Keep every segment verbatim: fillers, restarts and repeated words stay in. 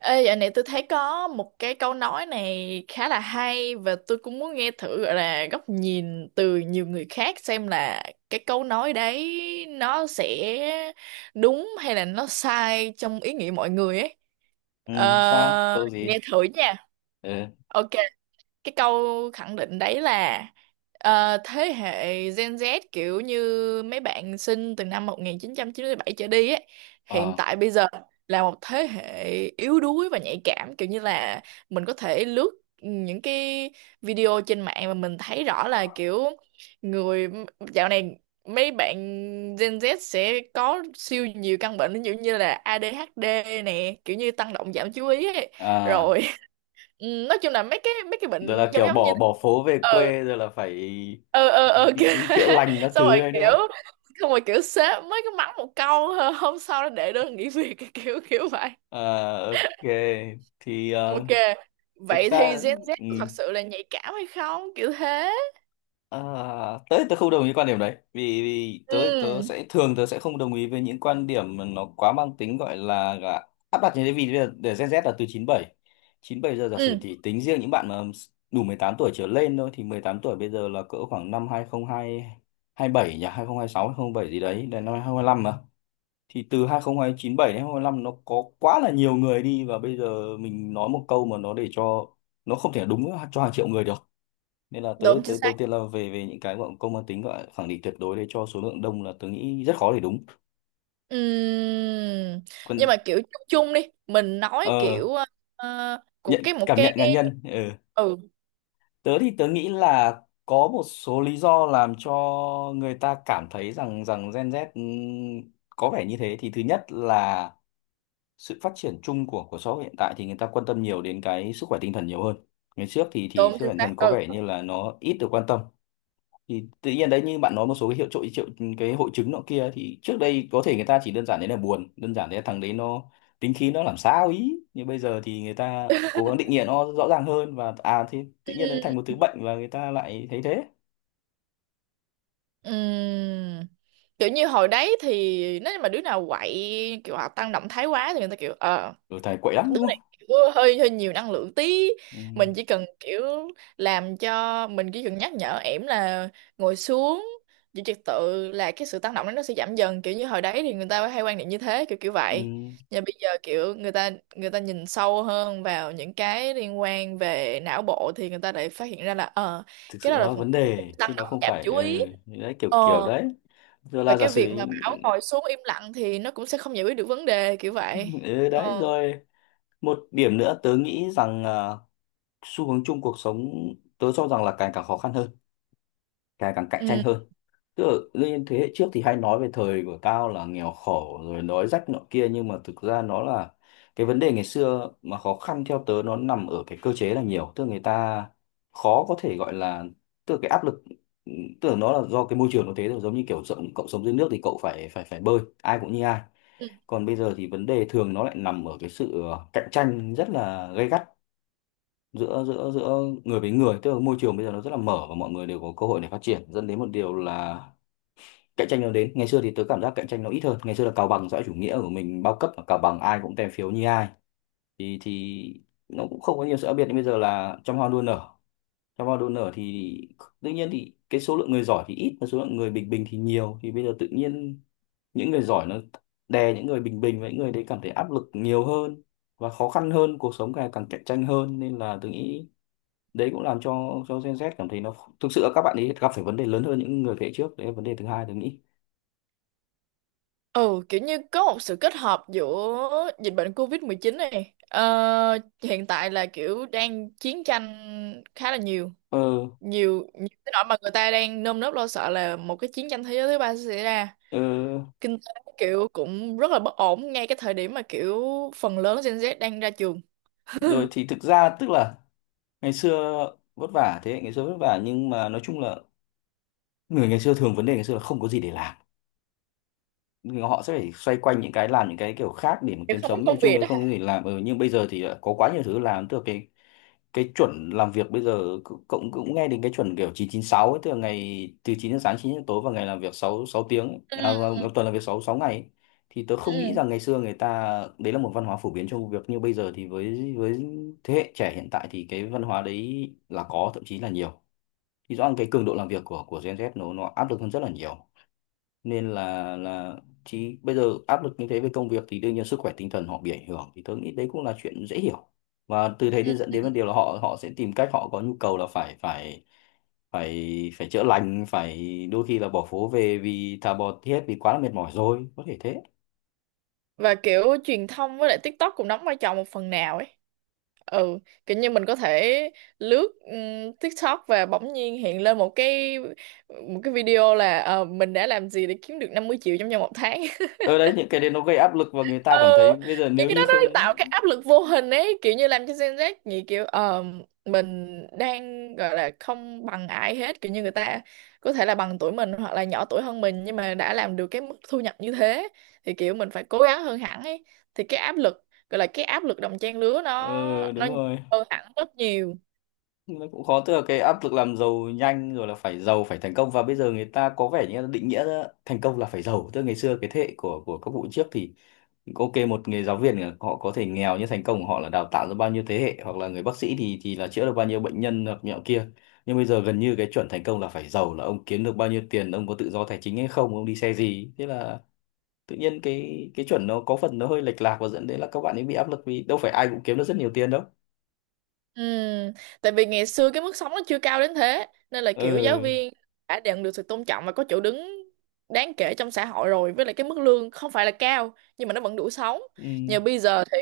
Ê, dạo này tôi thấy có một cái câu nói này khá là hay và tôi cũng muốn nghe thử gọi là góc nhìn từ nhiều người khác xem là cái câu nói đấy nó sẽ đúng hay là nó sai trong ý nghĩa mọi người ấy. Ừ, sao? Ờ, Câu Nghe gì? thử nha. Ừ. Ok, cái câu khẳng định đấy là ờ, thế hệ Gen Z kiểu như mấy bạn sinh từ năm một chín chín bảy trở đi ấy, hiện Ờ. tại bây giờ là một thế hệ yếu đuối và nhạy cảm, kiểu như là mình có thể lướt những cái video trên mạng mà mình thấy rõ là kiểu người dạo này mấy bạn Gen Z sẽ có siêu nhiều căn bệnh, ví dụ như là a đê hát đê nè, kiểu như tăng động giảm chú ý ấy. À, Rồi ừ, nói chung là mấy cái mấy cái rồi bệnh là giống kiểu giống như bỏ thế. bỏ phố về ừ quê rồi là phải ừ ừ đi ừ kiểu đi thế. chữa lành các xong thứ rồi đấy đúng kiểu không? xong rồi kiểu sếp mới có mắng một câu "Hơ", hôm sau nó để đơn nghỉ việc. Kiểu kiểu vậy. À, ok. Thì ờ, Ok, thực vậy thì ra Gen Z ừ. có thật sự là nhạy cảm hay không, kiểu thế. À, tớ tớ không đồng ý quan điểm đấy vì, vì tớ tớ Ừ, sẽ thường tớ sẽ không đồng ý với những quan điểm mà nó quá mang tính gọi là là áp đặt như thế. Vì bây giờ để Gen Z là từ chín bảy, chín bảy giờ giả sử, ừ, thì tính riêng những bạn mà đủ mười tám tuổi trở lên thôi, thì mười tám tuổi bây giờ là cỡ khoảng năm hai không hai hai bảy nhỉ, hai không hai sáu bảy gì đấy, đến năm hai không hai lăm mà. Thì từ hai không hai chín bảy đến hai không hai lăm, nó có quá là nhiều người đi, và bây giờ mình nói một câu mà nó để cho nó không thể đúng cho hàng triệu người được. Nên là tớ đúng chính tớ đầu xác. tiên là về về những cái gọi công mang tính gọi khẳng định tuyệt đối đấy cho số lượng đông, là tớ nghĩ rất khó để đúng. Ừ, Còn nhưng mà kiểu chung chung đi, mình nói ờ, kiểu ờ, của nhận cái một cảm nhận cái. cá nhân ờ. Ừ, Tớ thì tớ nghĩ là có một số lý do làm cho người ta cảm thấy rằng rằng Gen Z ừm, có vẻ như thế. Thì thứ nhất là sự phát triển chung của của xã hội hiện tại thì người ta quan tâm nhiều đến cái sức khỏe tinh thần nhiều hơn. Ngày trước thì thì đúng sức chính khỏe tinh xác. thần có Ừ vẻ như là nó ít được quan tâm. Thì tự nhiên đấy, như bạn nói, một số cái hiệu triệu triệu cái hội chứng nọ kia, thì trước đây có thể người ta chỉ đơn giản đấy là buồn, đơn giản đấy là thằng đấy nó tính khí nó làm sao ý, nhưng bây giờ thì người ta cố gắng định nghĩa nó rõ ràng hơn, và à thì tự nhiên nó Ừ. thành một thứ bệnh và người ta lại thấy thế. Ừm, kiểu như hồi đấy thì nếu như mà đứa nào quậy kiểu hoặc tăng động thái quá thì người ta kiểu ờ Rồi thầy quậy lắm đứa đúng này không. kiểu hơi hơi nhiều năng lượng tí, Ừ, mình chỉ cần kiểu làm cho mình chỉ cần nhắc nhở ẻm là ngồi xuống giữ trật tự là cái sự tăng động đó nó sẽ giảm dần, kiểu như hồi đấy thì người ta hay quan niệm như thế, kiểu kiểu vậy. ừ, Nhưng bây giờ kiểu người ta người ta nhìn sâu hơn vào những cái liên quan về não bộ thì người ta lại phát hiện ra là ờ thực cái sự đó nó là là một vấn cái đề tăng chứ nó động không giảm phải. chú ý. Ừ, đấy kiểu kiểu ờ đấy. Rồi và là giả cái sử. việc mà bảo ngồi xuống im lặng thì nó cũng sẽ không giải quyết được vấn đề, kiểu vậy. Ừ, đấy ờ rồi. Một điểm nữa tớ nghĩ rằng à, xu hướng chung cuộc sống, tớ cho rằng là càng càng khó khăn hơn, càng càng cạnh tranh ừ, hơn. Tức là lên thế hệ trước thì hay nói về thời của tao là nghèo khổ rồi đói rách nọ kia, nhưng mà thực ra nó là cái vấn đề ngày xưa mà khó khăn, theo tớ nó nằm ở cái cơ chế là nhiều, tức là người ta khó có thể gọi là, tức là cái áp lực, tức là nó là do cái môi trường nó thế. Rồi giống như kiểu sống, cậu sống dưới nước thì cậu phải phải phải bơi, ai cũng như ai. ừ. Còn bây giờ thì vấn đề thường nó lại nằm ở cái sự ờ, cạnh tranh rất là gay gắt giữa giữa giữa người với người. Tức là môi trường bây giờ nó rất là mở và mọi người đều có cơ hội để phát triển, dẫn đến một điều là cạnh tranh nó đến. Ngày xưa thì tớ cảm giác cạnh tranh nó ít hơn, ngày xưa là cào bằng, xã hội chủ nghĩa của mình bao cấp và cào bằng, ai cũng tem phiếu như ai, thì thì nó cũng không có nhiều sự khác biệt. Nhưng bây giờ là trăm hoa đua nở, trăm hoa đua nở, thì tự nhiên thì cái số lượng người giỏi thì ít và số lượng người bình bình thì nhiều, thì bây giờ tự nhiên những người giỏi nó đè những người bình bình, và những người đấy cảm thấy áp lực nhiều hơn và khó khăn hơn, cuộc sống càng càng cạnh tranh hơn. Nên là tôi nghĩ đấy cũng làm cho cho Gen Z cảm thấy nó thực sự là các bạn ấy gặp phải vấn đề lớn hơn những người thế hệ trước. Đấy là vấn đề thứ hai tôi nghĩ. Ừ, kiểu như có một sự kết hợp giữa dịch bệnh covid một chín này, ờ, hiện tại là kiểu đang chiến tranh khá là nhiều, ờ, nhiều nhiều cái nỗi mà người ta đang nơm nớp lo sợ là một cái chiến tranh thế giới thứ ba sẽ xảy ra. ờ, Kinh tế kiểu cũng rất là bất ổn ngay cái thời điểm mà kiểu phần lớn Gen Z đang ra trường. Rồi thì thực ra tức là ngày xưa vất vả, thế hệ ngày xưa vất vả, nhưng mà nói chung là người ngày xưa thường, vấn đề ngày xưa là không có gì để làm, người họ sẽ phải xoay quanh những cái làm những cái kiểu khác để mà Kiểu kiếm không có sống, nhưng công chung việc thì đó không hả? có gì làm. Ừ, nhưng bây giờ thì đã có quá nhiều thứ làm, tức là cái cái chuẩn làm việc bây giờ cũng cũng cũng nghe đến cái chuẩn kiểu chín chín sáu ấy, tức là ngày từ chín giờ sáng chín giờ tối, và ngày làm việc sáu sáu tiếng ấy. ừ À, vâng, tuần làm việc sáu sáu ngày ấy. Thì tớ không nghĩ ừ rằng ngày xưa người ta, đấy là một văn hóa phổ biến trong công việc như bây giờ. Thì với với thế hệ trẻ hiện tại thì cái văn hóa đấy là có, thậm chí là nhiều. Thì rõ ràng cái cường độ làm việc của của Gen Z nó nó áp lực hơn rất là nhiều. Nên là là chị bây giờ áp lực như thế về công việc thì đương nhiên sức khỏe tinh thần họ bị ảnh hưởng, thì tôi nghĩ đấy cũng là chuyện dễ hiểu. Và từ thế đi ừ. dẫn đến vấn đề là họ họ sẽ tìm cách, họ có nhu cầu là phải phải phải phải chữa lành, phải đôi khi là bỏ phố về, vì thà bỏ thiết vì quá là mệt mỏi rồi, có thể thế. Và kiểu truyền thông với lại TikTok cũng đóng vai trò một phần nào ấy. Ừ, kiểu như mình có thể lướt ừm, TikTok và bỗng nhiên hiện lên một cái, một cái video là ờ, mình đã làm gì để kiếm được năm mươi triệu trong vòng một tháng. Ở đấy những cái đấy nó gây áp lực và người ta Ừ, cảm thấy bây giờ những nếu cái đó như nó không. tạo cái áp lực vô hình ấy, kiểu như làm cho Gen Z nghĩ kiểu ờ, mình đang gọi là không bằng ai hết, kiểu như người ta có thể là bằng tuổi mình hoặc là nhỏ tuổi hơn mình nhưng mà đã làm được cái mức thu nhập như thế, thì kiểu mình phải cố gắng hơn hẳn ấy. Thì cái áp lực gọi là cái áp lực đồng trang lứa nó Ờ, nó đúng rồi, hơn hẳn rất nhiều. nó cũng khó, tức là cái áp lực làm giàu nhanh, rồi là phải giàu, phải thành công. Và bây giờ người ta có vẻ như là định nghĩa ra thành công là phải giàu. Tức là ngày xưa cái thế hệ của của các vụ trước thì, ok, một người giáo viên là họ có thể nghèo, nhưng thành công của họ là đào tạo ra bao nhiêu thế hệ, hoặc là người bác sĩ thì thì là chữa được bao nhiêu bệnh nhân hoặc nhọ kia. Nhưng bây giờ gần như cái chuẩn thành công là phải giàu, là ông kiếm được bao nhiêu tiền, ông có tự do tài chính hay không, ông đi xe gì. Thế là tự nhiên cái cái chuẩn nó có phần nó hơi lệch lạc, và dẫn đến là các bạn ấy bị áp lực, vì đâu phải ai cũng kiếm được rất nhiều tiền đâu. Ừ, tại vì ngày xưa cái mức sống nó chưa cao đến thế nên là kiểu giáo Ừ, viên đã nhận được sự tôn trọng và có chỗ đứng đáng kể trong xã hội rồi, với lại cái mức lương không phải là cao nhưng mà nó vẫn đủ sống. ừ, Nhờ bây giờ thì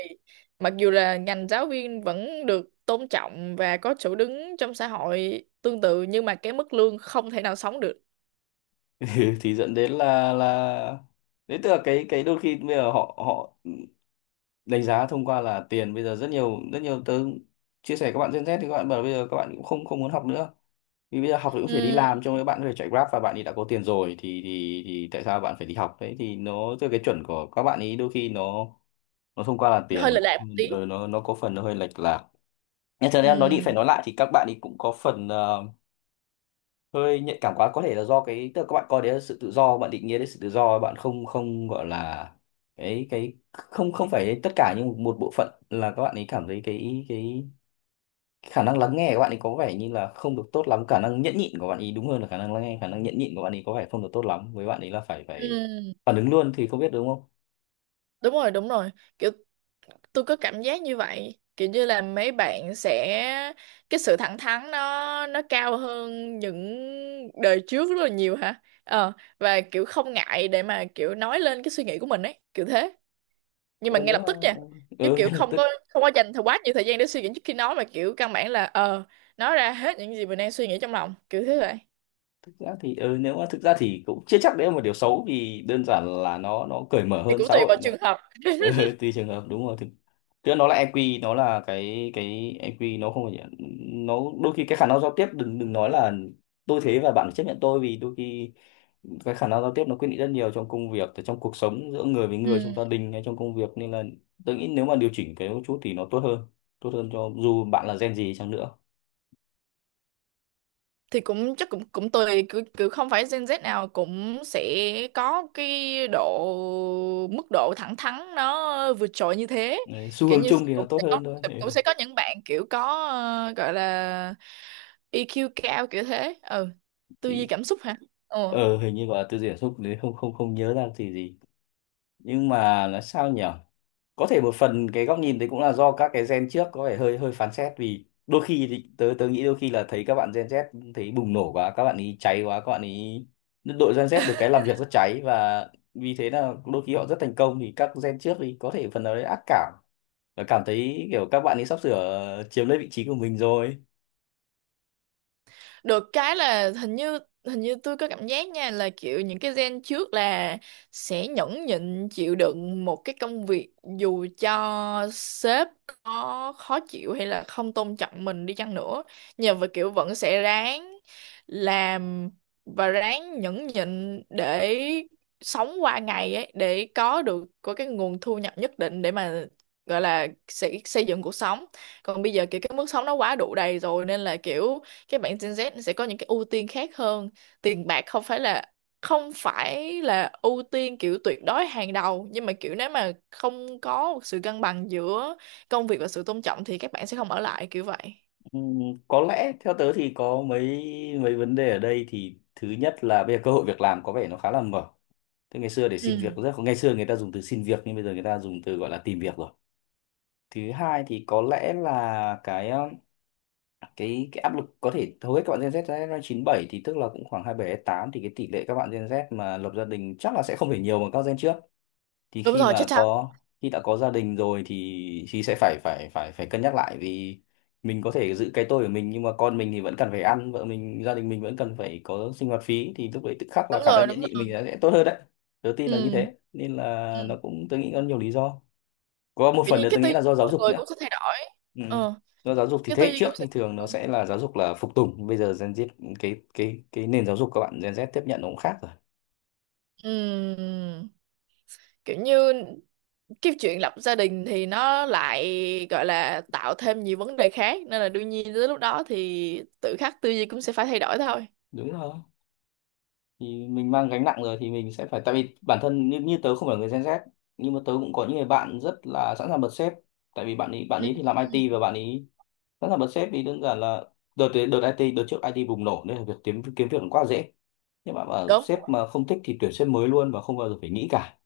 mặc dù là ngành giáo viên vẫn được tôn trọng và có chỗ đứng trong xã hội tương tự, nhưng mà cái mức lương không thể nào sống được. ừ, thì dẫn đến là là đấy, tức là cái cái đôi khi bây giờ họ họ đánh giá thông qua là tiền. Bây giờ rất nhiều, rất nhiều tớ chia sẻ các bạn Gen Z thì các bạn bảo bây giờ các bạn cũng không không muốn học nữa, vì bây giờ học thì cũng chỉ đi Ừ, làm, trong các bạn có thể chạy Grab và bạn ấy đã có tiền rồi, thì thì thì tại sao bạn phải đi học đấy. Thì nó tức là cái chuẩn của các bạn ấy đôi khi nó nó thông qua là nó hơi lệch tiền. lạc một tí. Ừ, nó nó có phần nó hơi lệch lạc. Nhưng thật ra nói đi phải Ừ, nói lại thì các bạn ấy cũng có phần ờ, hơi nhạy cảm quá. Có thể là do cái, tức là các bạn coi đấy là sự tự do, bạn định nghĩa đấy sự tự do, bạn không không gọi là cái cái không không phải tất cả, nhưng một bộ phận là các bạn ấy cảm thấy cái cái khả năng lắng nghe của bạn ấy có vẻ như là không được tốt lắm, khả năng nhẫn nhịn của bạn ấy đúng hơn là khả năng lắng nghe, khả năng nhẫn nhịn của bạn ấy có vẻ không được tốt lắm, với bạn ấy là phải phải ừ, phản ứng luôn thì không biết đúng không. đúng rồi, đúng rồi, kiểu tôi có cảm giác như vậy, kiểu như là mấy bạn sẽ cái sự thẳng thắn nó nó cao hơn những đời trước rất là nhiều hả? ờ và kiểu không ngại để mà kiểu nói lên cái suy nghĩ của mình ấy, kiểu thế. Nhưng mà Ừ, ngay nếu lập mà, tức nha, chứ ừ, kiểu ngay lập không có tức. không có dành thời quá nhiều thời gian để suy nghĩ trước khi nói, mà kiểu căn bản là ờ nói ra hết những gì mình đang suy nghĩ trong lòng kiểu thế vậy. Thực ra thì ừ, nếu mà thực ra thì cũng chưa chắc đấy là một điều xấu, vì đơn giản là nó nó cởi mở Thì hơn cũng xã tùy hội. vào trường hợp. Ừ, tùy trường hợp, đúng rồi, thực tức là nó là e kiu, nó là cái cái e kiu nó không phải là- nó đôi khi cái khả năng giao tiếp, đừng đừng nói là tôi thế và bạn chấp nhận tôi, vì đôi khi cái khả năng giao tiếp nó quyết định rất nhiều trong công việc, trong cuộc sống, giữa người với người, trong gia Ừ, đình hay trong công việc. Nên là tôi nghĩ nếu mà điều chỉnh cái một chút thì nó tốt hơn, tốt hơn cho dù bạn là gen gì chăng nữa. thì cũng chắc cũng cũng tùy, cứ cứ không phải Gen Z nào cũng sẽ có cái độ mức độ thẳng thắn nó vượt trội như thế. Đấy, xu Kiểu hướng như chung sẽ- thì nó cũng tốt sẽ có, hơn thôi. Ừ, cũng sẽ có những bạn kiểu có ờ, gọi là e kiu cao, kiểu thế. Ừ, tư duy thì cảm xúc hả? Ừ, ờ hình như gọi là tư duy cảm xúc đấy, không không không nhớ ra thì gì. Nhưng mà là sao nhỉ? Có thể một phần cái góc nhìn đấy cũng là do các cái gen trước có vẻ hơi hơi phán xét, vì đôi khi thì tớ tớ nghĩ đôi khi là thấy các bạn gen Z thấy bùng nổ quá, các bạn ý cháy quá, các bạn ý đội gen Z được cái làm việc rất cháy, và vì thế là đôi khi họ rất thành công, thì các gen trước thì có thể phần nào đấy ác cảm và cảm thấy kiểu các bạn ấy sắp sửa chiếm lấy vị trí của mình rồi. được cái là hình như, hình như tôi có cảm giác nha là kiểu những cái gen trước là sẽ nhẫn nhịn chịu đựng một cái công việc dù cho sếp có khó chịu hay là không tôn trọng mình đi chăng nữa, nhưng mà kiểu vẫn sẽ ráng làm và ráng nhẫn nhịn để sống qua ngày ấy, để có được có cái nguồn thu nhập nhất định để mà gọi là xây, xây dựng cuộc sống. Còn bây giờ kiểu cái mức sống nó quá đủ đầy rồi nên là kiểu cái bạn Gen Z sẽ có những cái ưu tiên khác hơn. Tiền bạc không phải là không phải là ưu tiên kiểu tuyệt đối hàng đầu, nhưng mà kiểu nếu mà không có một sự cân bằng giữa công việc và sự tôn trọng thì các bạn sẽ không ở lại, kiểu vậy. Ừm, có lẽ theo tớ thì có mấy mấy vấn đề ở đây. Thì thứ nhất là bây giờ cơ hội việc làm có vẻ nó khá là mở. Thế ngày xưa để xin việc Ừ, rất khó. Ngày xưa người ta dùng từ xin việc, nhưng bây giờ người ta dùng từ gọi là tìm việc rồi. Thứ hai thì có lẽ là cái um, cái cái áp lực. Có thể hầu hết các bạn Gen Z ra chín bảy, thì tức là cũng khoảng hai mươi bảy tám, thì cái tỷ lệ các bạn Gen Z mà lập gia đình chắc là sẽ không thể nhiều bằng các gen trước. Thì đúng khi rồi, chết mà thật, có, khi đã có gia đình rồi thì thì sẽ phải phải phải phải cân nhắc lại, vì mình có thể giữ cái tôi của mình nhưng mà con mình thì vẫn cần phải ăn, vợ mình gia đình mình vẫn cần phải có sinh hoạt phí, thì lúc đấy tự khắc là đúng khả rồi, năng đúng nhẫn nhịn rồi. mình sẽ sẽ tốt hơn đấy. Đầu tiên là như Ừ, thế, nên ừ, là nó cũng, tôi nghĩ có nhiều lý do. Có một kiểu phần như nữa cái tôi tư nghĩ duy là do của giáo con dục người nữa. cũng sẽ thay đổi. Ừ. ờ Do giáo dục thì cái thế tư hệ duy trước cũng thì sẽ thường nó sẽ là giáo dục là phục tùng, bây giờ Gen Z, cái cái cái nền giáo dục các bạn Gen Z tiếp nhận nó cũng khác rồi. ừ, kiểu như cái chuyện lập gia đình thì nó lại gọi là tạo thêm nhiều vấn đề khác, nên là đương nhiên tới lúc đó thì tự khắc tư duy cũng sẽ phải thay đổi thôi. Đúng rồi, thì mình mang gánh nặng rồi thì mình sẽ phải, tại vì bản thân như, như tớ không phải là người Gen Z, nhưng mà tớ cũng có những người bạn rất là sẵn sàng bật sếp. Tại vì bạn ấy bạn Ừ. ấy thì làm Ừ. i tê, và bạn ấy sẵn sàng bật sếp vì đơn giản là đợt đợt i tê đợt trước ai ti bùng nổ nên là việc kiếm kiếm việc cũng quá dễ, nhưng mà bảo Đúng, sếp mà không thích thì tuyển sếp mới luôn và không bao giờ phải nghĩ cả.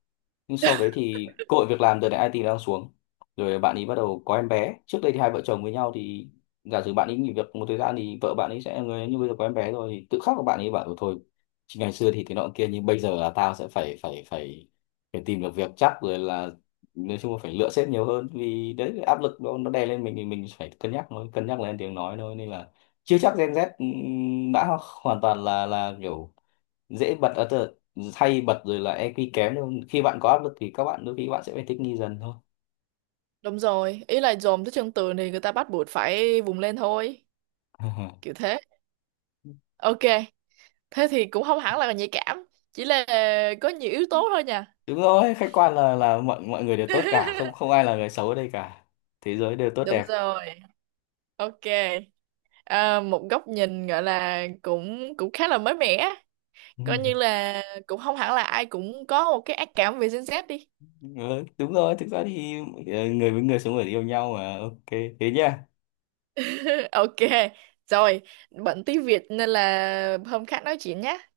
Nhưng sau đấy thì cơ hội việc làm đợt này i tê đang xuống, rồi bạn ấy bắt đầu có em bé. Trước đây thì hai vợ chồng với nhau thì giả sử bạn ấy nghỉ việc một thời gian thì vợ bạn ấy sẽ là người, như bây giờ có em bé rồi thì tự khắc của bạn ấy bảo "Ừ thôi, chỉ ngày xưa thì thế nọ kia, nhưng bây giờ là tao sẽ phải phải phải phải tìm được việc chắc rồi", là nói chung là phải lựa sếp nhiều hơn, vì đấy cái áp lực nó nó đè lên mình thì mình phải cân nhắc thôi, cân nhắc lên tiếng nói thôi. Nên là chưa chắc Gen Z ừm, đã hoàn toàn là là kiểu dễ bật ở tờ hay bật rồi là i kiu kém đâu. Khi bạn có áp lực thì các bạn đôi khi bạn sẽ phải thích nghi dần thôi. đúng rồi, ý là dồn tới chân tường thì người ta bắt buộc phải vùng lên thôi, kiểu thế. Ok, thế thì cũng không hẳn là nhạy cảm, chỉ là có nhiều yếu tố thôi nha. Đúng rồi, khách quan là là mọi mọi người đều tốt cả, không không ai là người xấu ở đây cả, thế giới đều tốt Đúng đẹp. rồi. Ok, à, một góc nhìn gọi là cũng cũng khá là mới mẻ, coi như là cũng không hẳn là ai cũng có một cái ác cảm về Gen Z đi. Ừ, đúng rồi, thực ra thì ờ, người với người sống người yêu nhau mà, ok, thế nhá. Ok, rồi, bận tí việc nên là hôm khác nói chuyện nhé.